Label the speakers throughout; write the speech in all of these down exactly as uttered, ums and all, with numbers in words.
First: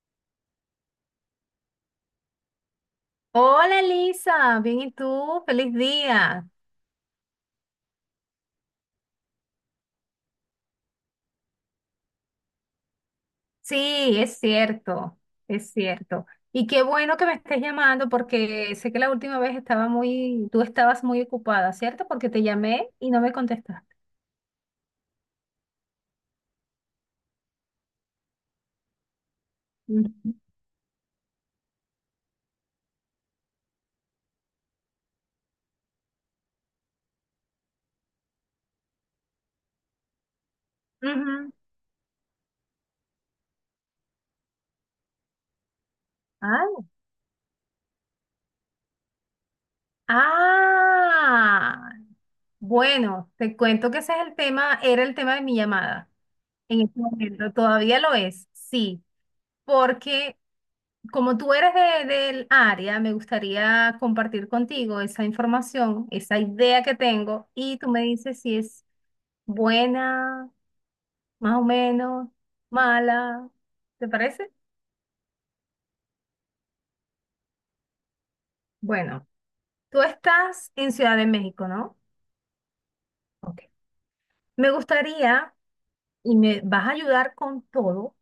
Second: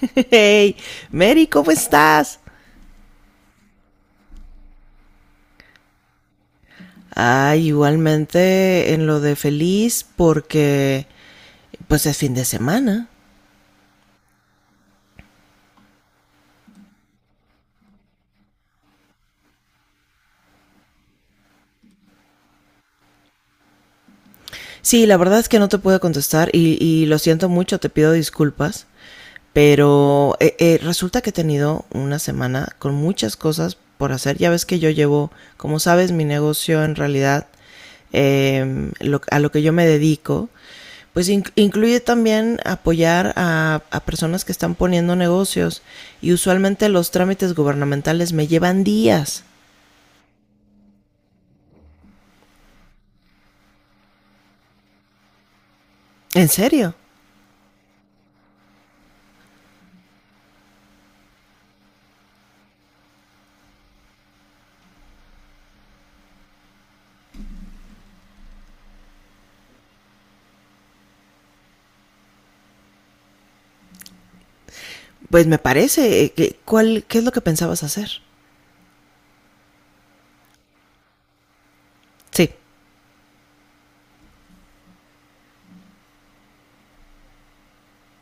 Speaker 1: Hey, Mary, ¿cómo estás?
Speaker 2: Hola Lisa, bien y tú, feliz día.
Speaker 1: Ah, igualmente en lo de feliz porque pues es fin de semana.
Speaker 2: Sí, es cierto, es cierto. Y qué bueno que me estés llamando porque sé que la última vez estaba muy, tú estabas muy ocupada, ¿cierto? Porque te llamé y no me contestaste.
Speaker 1: Sí, la verdad es que no te pude contestar y, y lo siento mucho, te pido disculpas.
Speaker 2: Ujú.
Speaker 1: Pero eh, eh, resulta que he tenido una semana con muchas cosas por hacer. Ya ves que yo llevo, como sabes, mi negocio en realidad, eh, lo, a lo que yo me dedico, pues in,
Speaker 2: Ujú.
Speaker 1: incluye también apoyar a, a personas que están poniendo negocios y
Speaker 2: Ah,
Speaker 1: usualmente los trámites gubernamentales me llevan días.
Speaker 2: ah, bueno, te cuento que ese es el tema, era el tema de mi llamada
Speaker 1: ¿En
Speaker 2: en
Speaker 1: serio?
Speaker 2: este momento, todavía lo es, sí, porque como tú eres de- del área, me gustaría compartir contigo esa información, esa idea que tengo, y tú me dices si es buena, más o menos, mala. ¿Te parece?
Speaker 1: Pues me parece. eh, ¿Cuál, ¿qué es lo que pensabas hacer?
Speaker 2: Bueno, tú estás en Ciudad de México, ¿no?
Speaker 1: Sí,
Speaker 2: Ok. Me gustaría, y me vas a ayudar con todo,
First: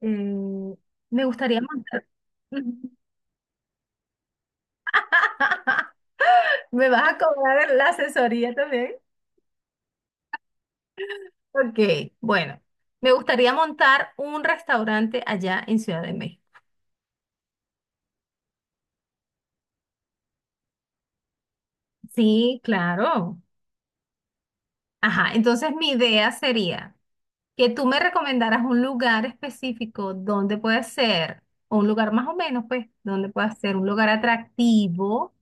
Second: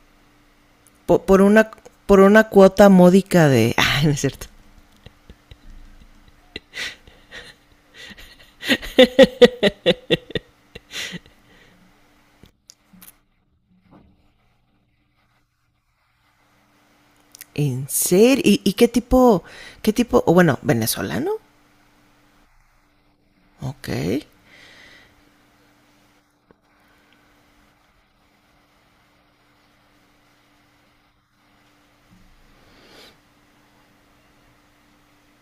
Speaker 2: eh,
Speaker 1: po-
Speaker 2: me
Speaker 1: por,
Speaker 2: gustaría
Speaker 1: una
Speaker 2: montar.
Speaker 1: por una cuota módica de... Ah, no es cierto.
Speaker 2: Me vas a cobrar la asesoría también. Ok, bueno, me gustaría montar un restaurante allá en Ciudad de México.
Speaker 1: ¿En serio? ¿Y, y qué tipo, qué tipo, o bueno, venezolano?
Speaker 2: Sí, claro.
Speaker 1: Ok.
Speaker 2: Ajá, entonces mi idea sería que tú me recomendaras un lugar específico donde puede ser, o un lugar más o menos, pues, donde pueda ser un lugar atractivo,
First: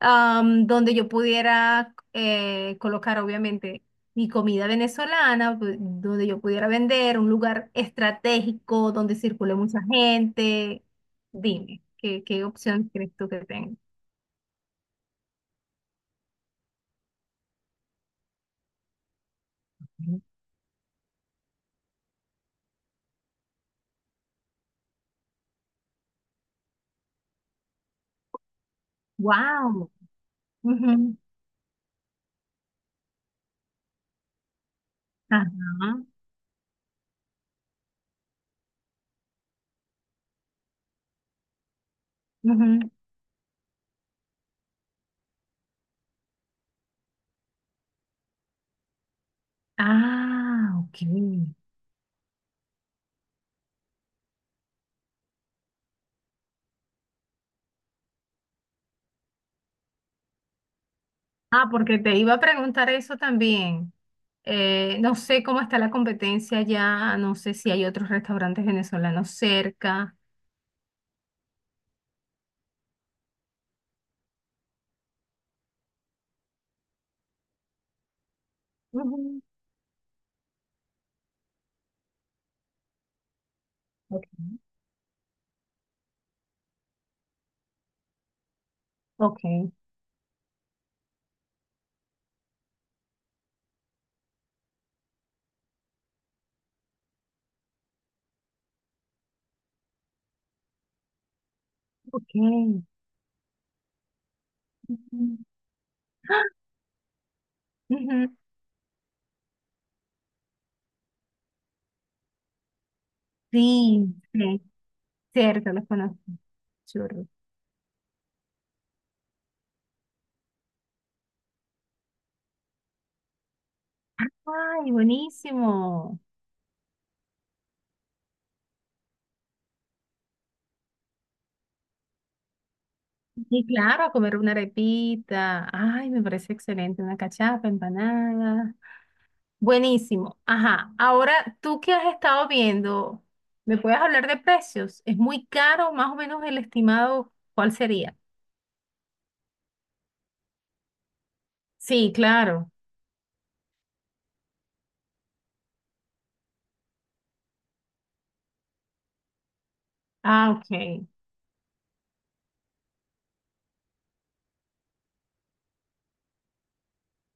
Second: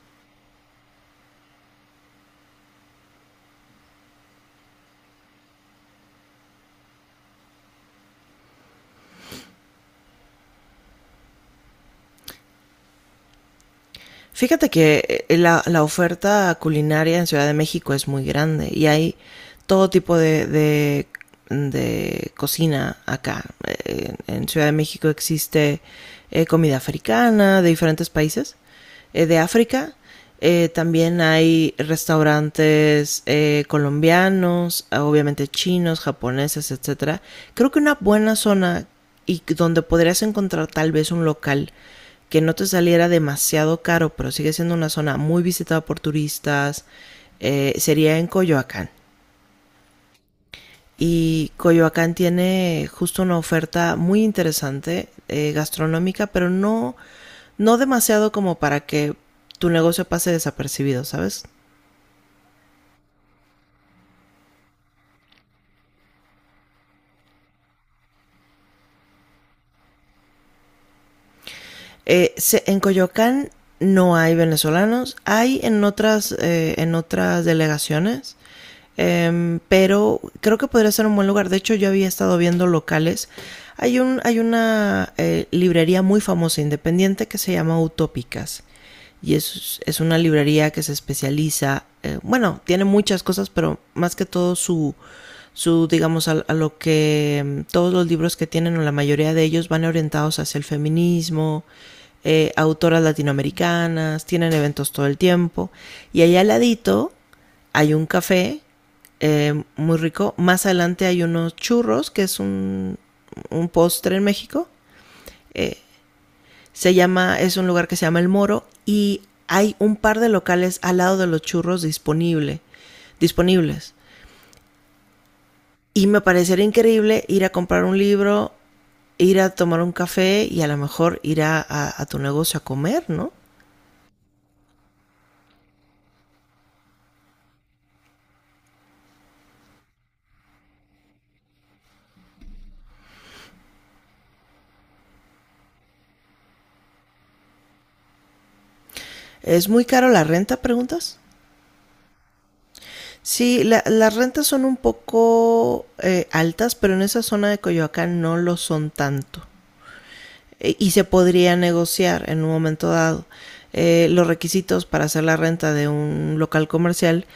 Speaker 2: am, donde yo pudiera eh, colocar obviamente mi comida venezolana, pu- donde yo pudiera vender, un lugar estratégico donde circule mucha gente. Dime, ¿qué, ¿qué opción crees tú que tengo?
Speaker 1: Fíjate que eh, la, la oferta culinaria en Ciudad de México es muy grande y hay todo tipo de, de, de cocina acá. Eh, En Ciudad de México existe eh, comida africana de diferentes países, eh, de
Speaker 2: Wow.
Speaker 1: África. Eh, también hay restaurantes eh, colombianos, obviamente chinos,
Speaker 2: Ajá.
Speaker 1: japoneses, etcétera. Creo que una buena zona y donde podrías encontrar tal vez un local que no te
Speaker 2: Ujú.
Speaker 1: saliera demasiado caro, pero sigue siendo una zona muy visitada por turistas, eh, sería en Coyoacán.
Speaker 2: Ah, ok.
Speaker 1: Y Coyoacán tiene justo una oferta muy interesante eh, gastronómica, pero no, no demasiado como para que tu negocio pase desapercibido, ¿sabes?
Speaker 2: Ah, porque te iba a preguntar eso también. Eh, no sé cómo está la competencia allá, no sé si hay otros restaurantes venezolanos cerca.
Speaker 1: Eh, se- en Coyoacán no hay venezolanos, hay en otras, eh, en otras delegaciones, em, pero creo que podría ser un buen lugar. De hecho, yo había estado viendo locales. Hay, un, hay
Speaker 2: Ujú.
Speaker 1: una eh, librería muy famosa, independiente, que se llama Utópicas. Y
Speaker 2: Ok,
Speaker 1: es, es una librería que se especializa, eh, bueno, tiene muchas cosas, pero más que todo su, su digamos a, a, lo que mm, todos los libros que tienen o la mayoría de ellos van orientados hacia el feminismo,
Speaker 2: ok.
Speaker 1: eh, autoras latinoamericanas tienen eventos todo el
Speaker 2: Ujú,
Speaker 1: tiempo y allá al ladito hay un
Speaker 2: ujú.
Speaker 1: café eh, muy rico. Más adelante hay unos churros que es un, un
Speaker 2: Sí,
Speaker 1: postre en
Speaker 2: sí,
Speaker 1: México.
Speaker 2: cierto,
Speaker 1: Eh,
Speaker 2: los conozco.
Speaker 1: se
Speaker 2: Churros.
Speaker 1: llama Es un lugar que se llama El Moro y hay un par de locales al lado de los churros disponible disponibles,
Speaker 2: Ay,
Speaker 1: y
Speaker 2: buenísimo.
Speaker 1: me parecería increíble ir a comprar un libro, ir a tomar un café y a lo mejor ir a, a, a tu negocio a comer, ¿no?
Speaker 2: Y claro, a comer una arepita. Ay, me parece excelente. Una cachapa, empanada. Buenísimo. Ajá. Ahora, ¿tú que has estado viendo? ¿Me puedes hablar de precios? ¿Es muy caro? Más o menos el estimado, ¿cuál sería?
Speaker 1: ¿Es muy caro la renta, preguntas?
Speaker 2: Sí, claro.
Speaker 1: Sí, la, las rentas son un poco eh, altas, pero en esa zona de Coyoacán no lo son tanto.
Speaker 2: Ah,
Speaker 1: Eh, y se
Speaker 2: ok.
Speaker 1: podría negociar en un momento dado. Eh, los requisitos para hacer la renta de un local comercial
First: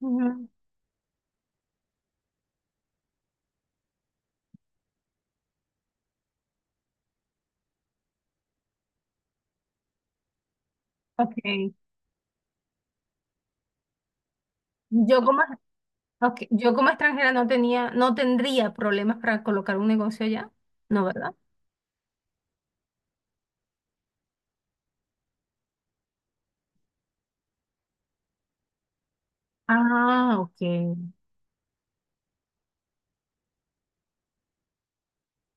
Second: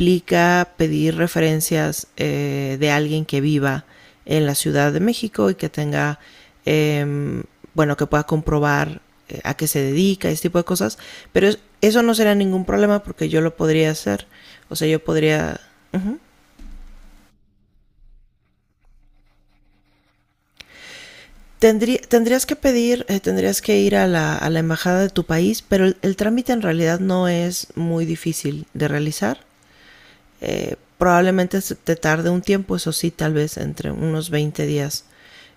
Speaker 2: Ujú,
Speaker 1: pedir referencias eh, de alguien que viva en la Ciudad de México y que tenga, eh, bueno, que pueda comprobar eh, a qué se dedica, ese tipo de cosas. Pero
Speaker 2: ok.
Speaker 1: eso no será ningún problema porque yo lo podría hacer. O sea, yo
Speaker 2: Yo como...
Speaker 1: podría... Uh -huh.
Speaker 2: Ok, yo como extranjera no tenía, no tendría problemas para colocar un negocio allá, ¿no, verdad?
Speaker 1: Tendrí, tendrías que pedir, eh, tendrías que ir a la, a la embajada de tu país, pero el, el trámite en realidad no es muy difícil de realizar.
Speaker 2: Ah, ok.
Speaker 1: Eh, probablemente te tarde un tiempo, eso sí, tal vez entre unos veinte días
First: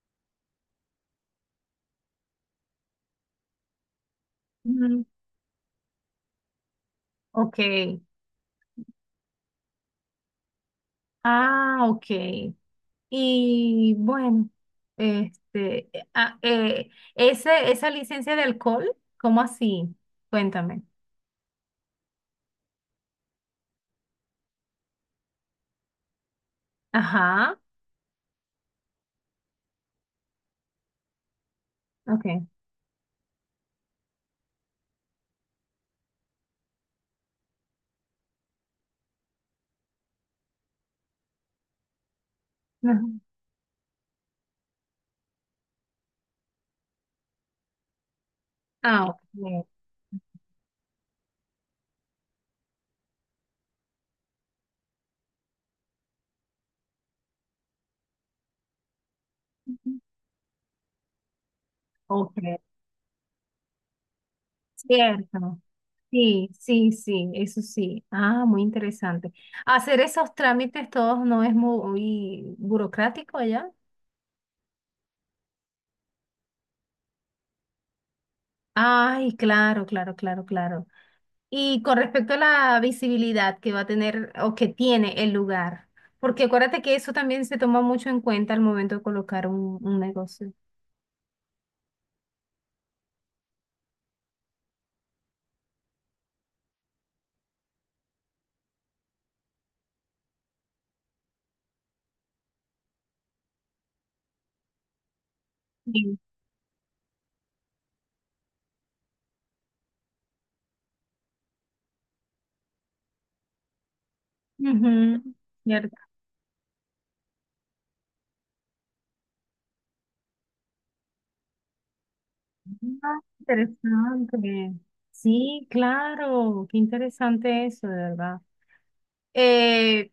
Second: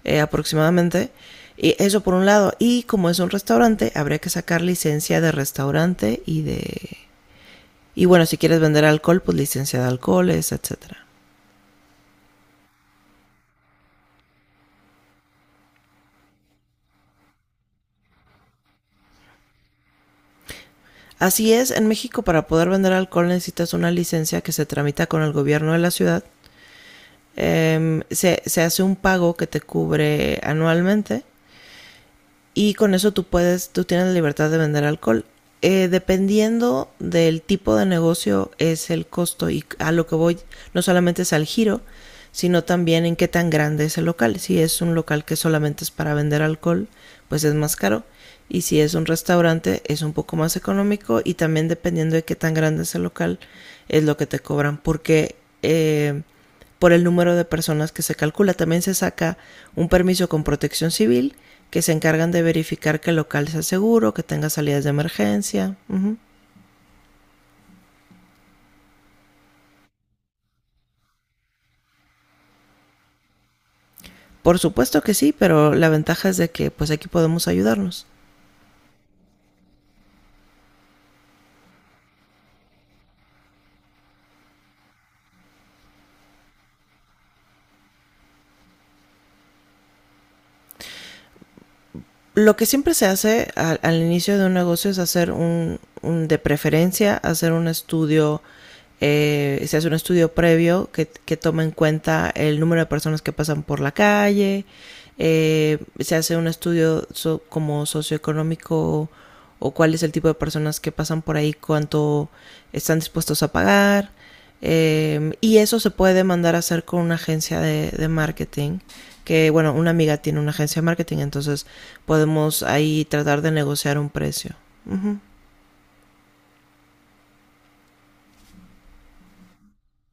Speaker 1: eh, aproximadamente. Y eso por un lado. Y como es un restaurante, habría que sacar
Speaker 2: Mm,
Speaker 1: licencia de restaurante y de...
Speaker 2: ok.
Speaker 1: Y bueno, si quieres vender alcohol, pues licencia de alcoholes, etcétera.
Speaker 2: Ah, ok. Y bueno, este, eh, ah, eh, ese, esa licencia de alcohol, ¿cómo así? Cuéntame.
Speaker 1: Así es, en México para poder vender alcohol necesitas una licencia que se tramita con el gobierno de la ciudad,
Speaker 2: Ajá,
Speaker 1: eh, se, se, hace un pago que te cubre anualmente
Speaker 2: ok.
Speaker 1: y con eso tú puedes, tú tienes la libertad de vender alcohol. Eh, dependiendo del tipo de negocio es el costo, y a lo que voy, no solamente es al giro, sino
Speaker 2: Ajá.
Speaker 1: también en qué tan grande es el local. Si es un local que solamente es para vender alcohol, pues es más caro. Y si es un
Speaker 2: Ah, ok.
Speaker 1: restaurante, es un poco más económico, y también dependiendo de qué tan grande es el local, es lo que te cobran. Porque eh, por el número de personas que se calcula. También se saca un permiso con protección civil, que se encargan
Speaker 2: Ok,
Speaker 1: de verificar que el local sea seguro, que tenga salidas de
Speaker 2: cierto.
Speaker 1: emergencia. Ujú.
Speaker 2: Sí, sí, sí, eso sí. Ah, muy interesante. Hacer esos trámites todos no es muy burocrático allá.
Speaker 1: Por supuesto que sí, pero la ventaja es de que pues aquí podemos ayudarnos.
Speaker 2: Ay, claro, claro, claro, claro. Y con respecto a la visibilidad que va a tener o que tiene el lugar, porque acuérdate que eso también se toma mucho en cuenta al momento de colocar un, un negocio.
Speaker 1: Lo que siempre se hace al, al inicio de un negocio es hacer un, un- de preferencia, hacer un estudio, eh, se hace un estudio previo que, que toma en cuenta el número de personas que pasan por la calle, eh, se
Speaker 2: Sí.
Speaker 1: hace un estudio so- como socioeconómico, o cuál es el tipo de personas que pasan por ahí, cuánto están dispuestos a pagar.
Speaker 2: Ujú,
Speaker 1: Eh, y eso se
Speaker 2: ¿cierto?
Speaker 1: puede mandar a hacer con una agencia de, de marketing, que bueno, una amiga tiene una agencia de marketing, entonces podemos ahí
Speaker 2: Ah,
Speaker 1: tratar de negociar un precio.
Speaker 2: interesante.
Speaker 1: Ujú.
Speaker 2: Sí, claro, qué interesante eso, de verdad. Eh,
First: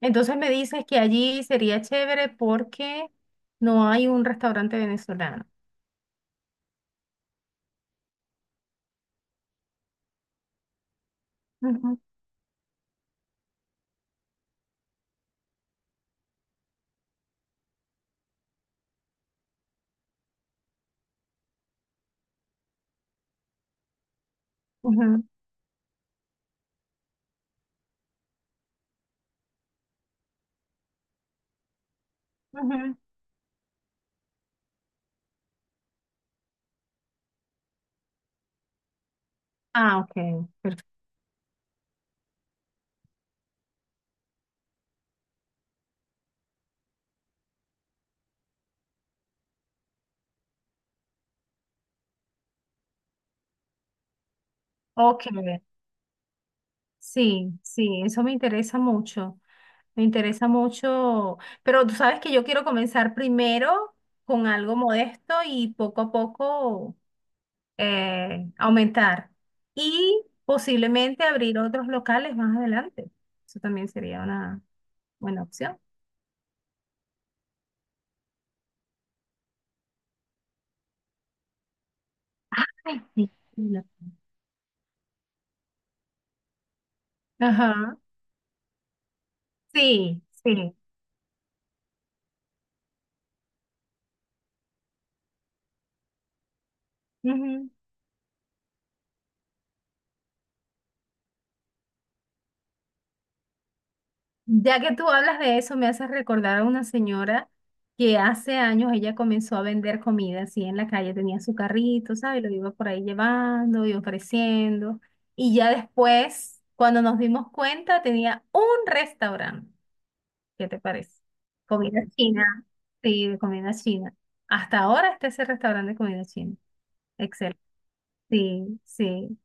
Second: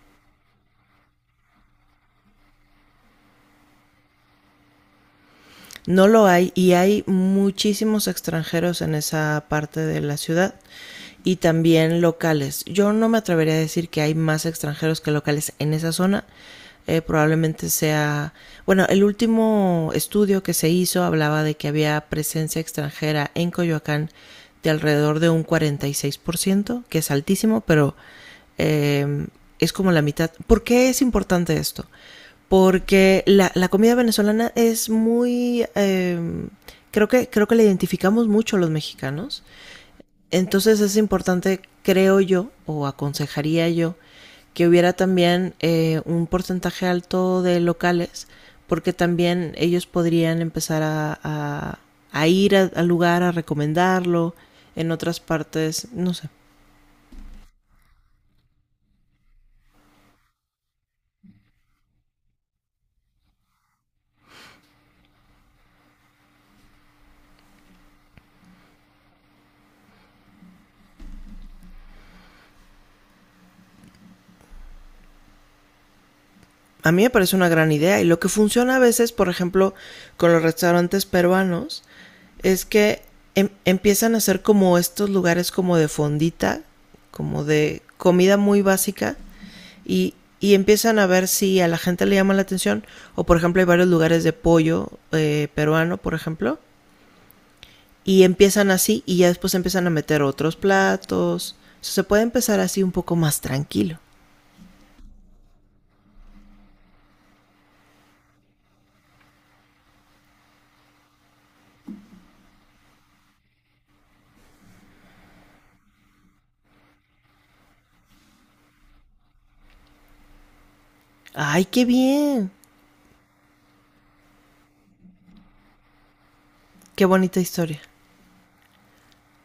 Speaker 2: entonces me dices que allí sería chévere porque no hay un restaurante venezolano.
Speaker 1: No lo hay, y hay muchísimos extranjeros en esa parte de la ciudad y
Speaker 2: Ujú,
Speaker 1: también locales. Yo no me atrevería a decir que hay más extranjeros que locales en esa zona. Eh, probablemente sea, bueno, el último estudio que se hizo hablaba de que había presencia extranjera en Coyoacán de alrededor
Speaker 2: ujú,
Speaker 1: de un cuarenta y seis por ciento, que es altísimo, pero eh, es como la mitad. ¿Por qué es importante esto?
Speaker 2: ujú.
Speaker 1: Porque la, la comida venezolana es muy... eh, creo, que, creo que la identificamos mucho los mexicanos.
Speaker 2: Ah, ok,
Speaker 1: Entonces
Speaker 2: perfecto.
Speaker 1: es importante, creo yo, o aconsejaría yo, que hubiera también eh, un porcentaje alto de locales, porque también ellos podrían empezar a, a- a ir al lugar, a recomendarlo en otras
Speaker 2: Ok,
Speaker 1: partes, no sé.
Speaker 2: sí, sí, eso me interesa mucho, me interesa mucho, pero tú sabes que yo quiero comenzar primero con algo modesto y poco a poco eh, aumentar y posiblemente abrir otros locales más adelante. Eso también sería una buena opción.
Speaker 1: A mí me parece una gran idea, y lo que funciona a veces, por ejemplo, con los restaurantes peruanos, es
Speaker 2: Ay,
Speaker 1: que
Speaker 2: sí,
Speaker 1: em-
Speaker 2: no.
Speaker 1: empiezan a hacer como estos lugares como de fondita, como de
Speaker 2: Ajá,
Speaker 1: comida muy básica, y,
Speaker 2: sí,
Speaker 1: y
Speaker 2: sí.
Speaker 1: empiezan a ver si a la gente le llama la atención, o por ejemplo hay varios lugares de pollo eh, peruano, por ejemplo,
Speaker 2: Ujú.
Speaker 1: y empiezan así y ya después empiezan a meter otros platos. O sea, se puede empezar así un poco más tranquilo.
Speaker 2: Ya que tú hablas de eso, me haces recordar a una señora que hace años ella comenzó a vender comida así en la calle, tenía su carrito, ¿sabes? Lo iba por ahí llevando y ofreciendo. Y ya después, cuando nos dimos cuenta, tenía un restaurante. ¿Qué te parece?
Speaker 1: Ay, qué
Speaker 2: Comida china.
Speaker 1: bien.
Speaker 2: Sí, de comida china. Hasta ahora está ese restaurante de comida china.
Speaker 1: Qué bonita
Speaker 2: Excelente.
Speaker 1: historia.
Speaker 2: Sí, sí.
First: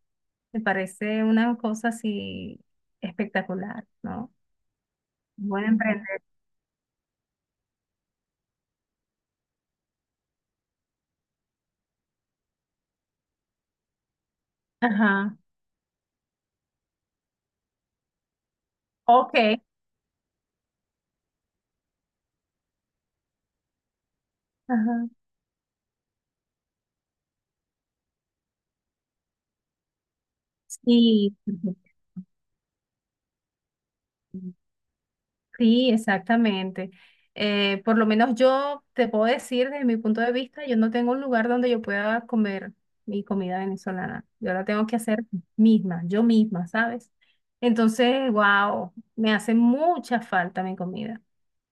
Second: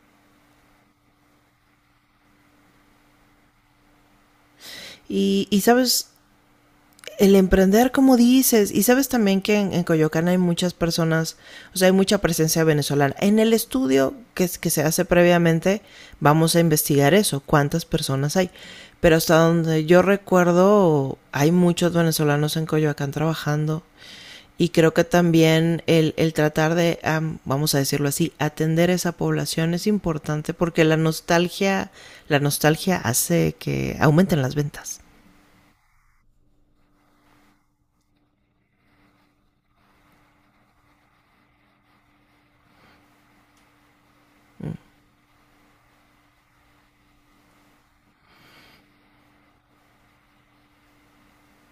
Speaker 2: Me parece una cosa así espectacular, ¿no?
Speaker 1: Y, y
Speaker 2: Buen emprender.
Speaker 1: sabes, el emprender, como dices, y sabes también que en, en, Coyoacán hay muchas personas, o sea, hay mucha presencia venezolana. En el estudio que, que se hace
Speaker 2: Ajá.
Speaker 1: previamente, vamos a investigar eso, cuántas personas hay. Pero hasta
Speaker 2: Ok.
Speaker 1: donde yo recuerdo, hay muchos venezolanos en Coyoacán trabajando. Y creo que
Speaker 2: Ajá.
Speaker 1: también el, el tratar de, um, vamos a decirlo así, atender esa población es importante porque la
Speaker 2: Sí.
Speaker 1: nostalgia, la nostalgia hace que aumenten las ventas.
Speaker 2: Sí, exactamente. Eh, por lo menos yo te puedo decir desde mi punto de vista, yo no tengo un lugar donde yo pueda comer mi comida venezolana. Yo la tengo que hacer misma, yo misma, ¿sabes? Entonces, wow, me hace mucha falta mi comida.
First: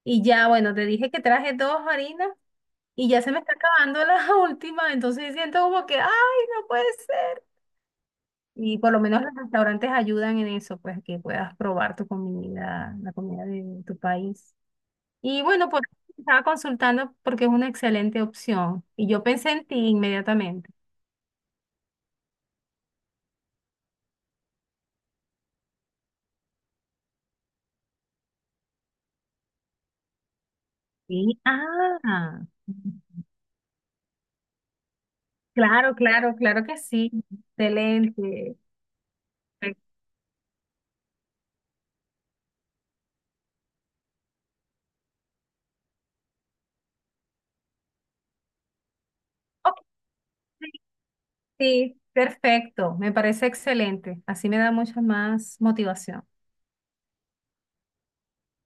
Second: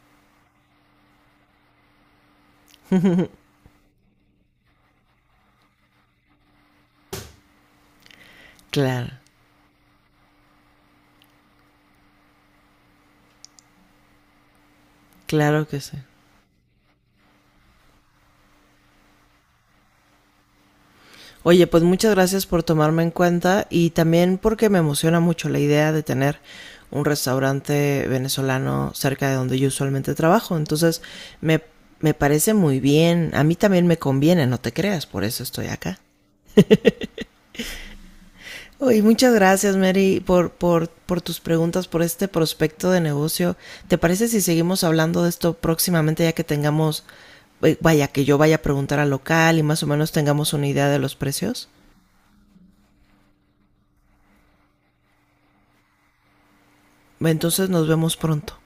Speaker 2: Y ya, bueno, te dije que traje dos harinas y ya se me está acabando la última, entonces siento como que, ay, no puede ser. Y por lo
Speaker 1: Claro.
Speaker 2: menos los restaurantes ayudan en eso, pues que puedas probar tu comida, la comida de tu país. Y
Speaker 1: Claro
Speaker 2: bueno,
Speaker 1: que
Speaker 2: pues
Speaker 1: sí.
Speaker 2: estaba consultando porque es una excelente opción. Y yo pensé en ti inmediatamente.
Speaker 1: Oye, pues muchas gracias por tomarme en cuenta, y también porque me emociona mucho la idea de tener un restaurante venezolano cerca de donde yo usualmente trabajo. Entonces,
Speaker 2: Sí,
Speaker 1: me, me
Speaker 2: ah,
Speaker 1: parece muy bien. A mí también me conviene, no te creas, por eso estoy
Speaker 2: claro,
Speaker 1: acá.
Speaker 2: claro, claro que sí. Excelente.
Speaker 1: Oye, muchas gracias,
Speaker 2: Ok,
Speaker 1: Mary, por, por, por tus preguntas, por este prospecto de negocio. ¿Te parece si seguimos hablando de esto próximamente ya que tengamos, eh, vaya, que yo vaya a preguntar al local y más o menos tengamos una
Speaker 2: sí,
Speaker 1: idea de los precios?
Speaker 2: sí, perfecto. Me parece excelente. Así me da mucha más motivación.
Speaker 1: Entonces nos vemos pronto.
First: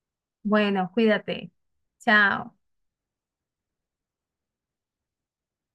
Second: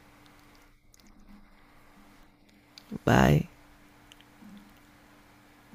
Speaker 2: Bueno, cuídate. Chao.
Speaker 1: Bye.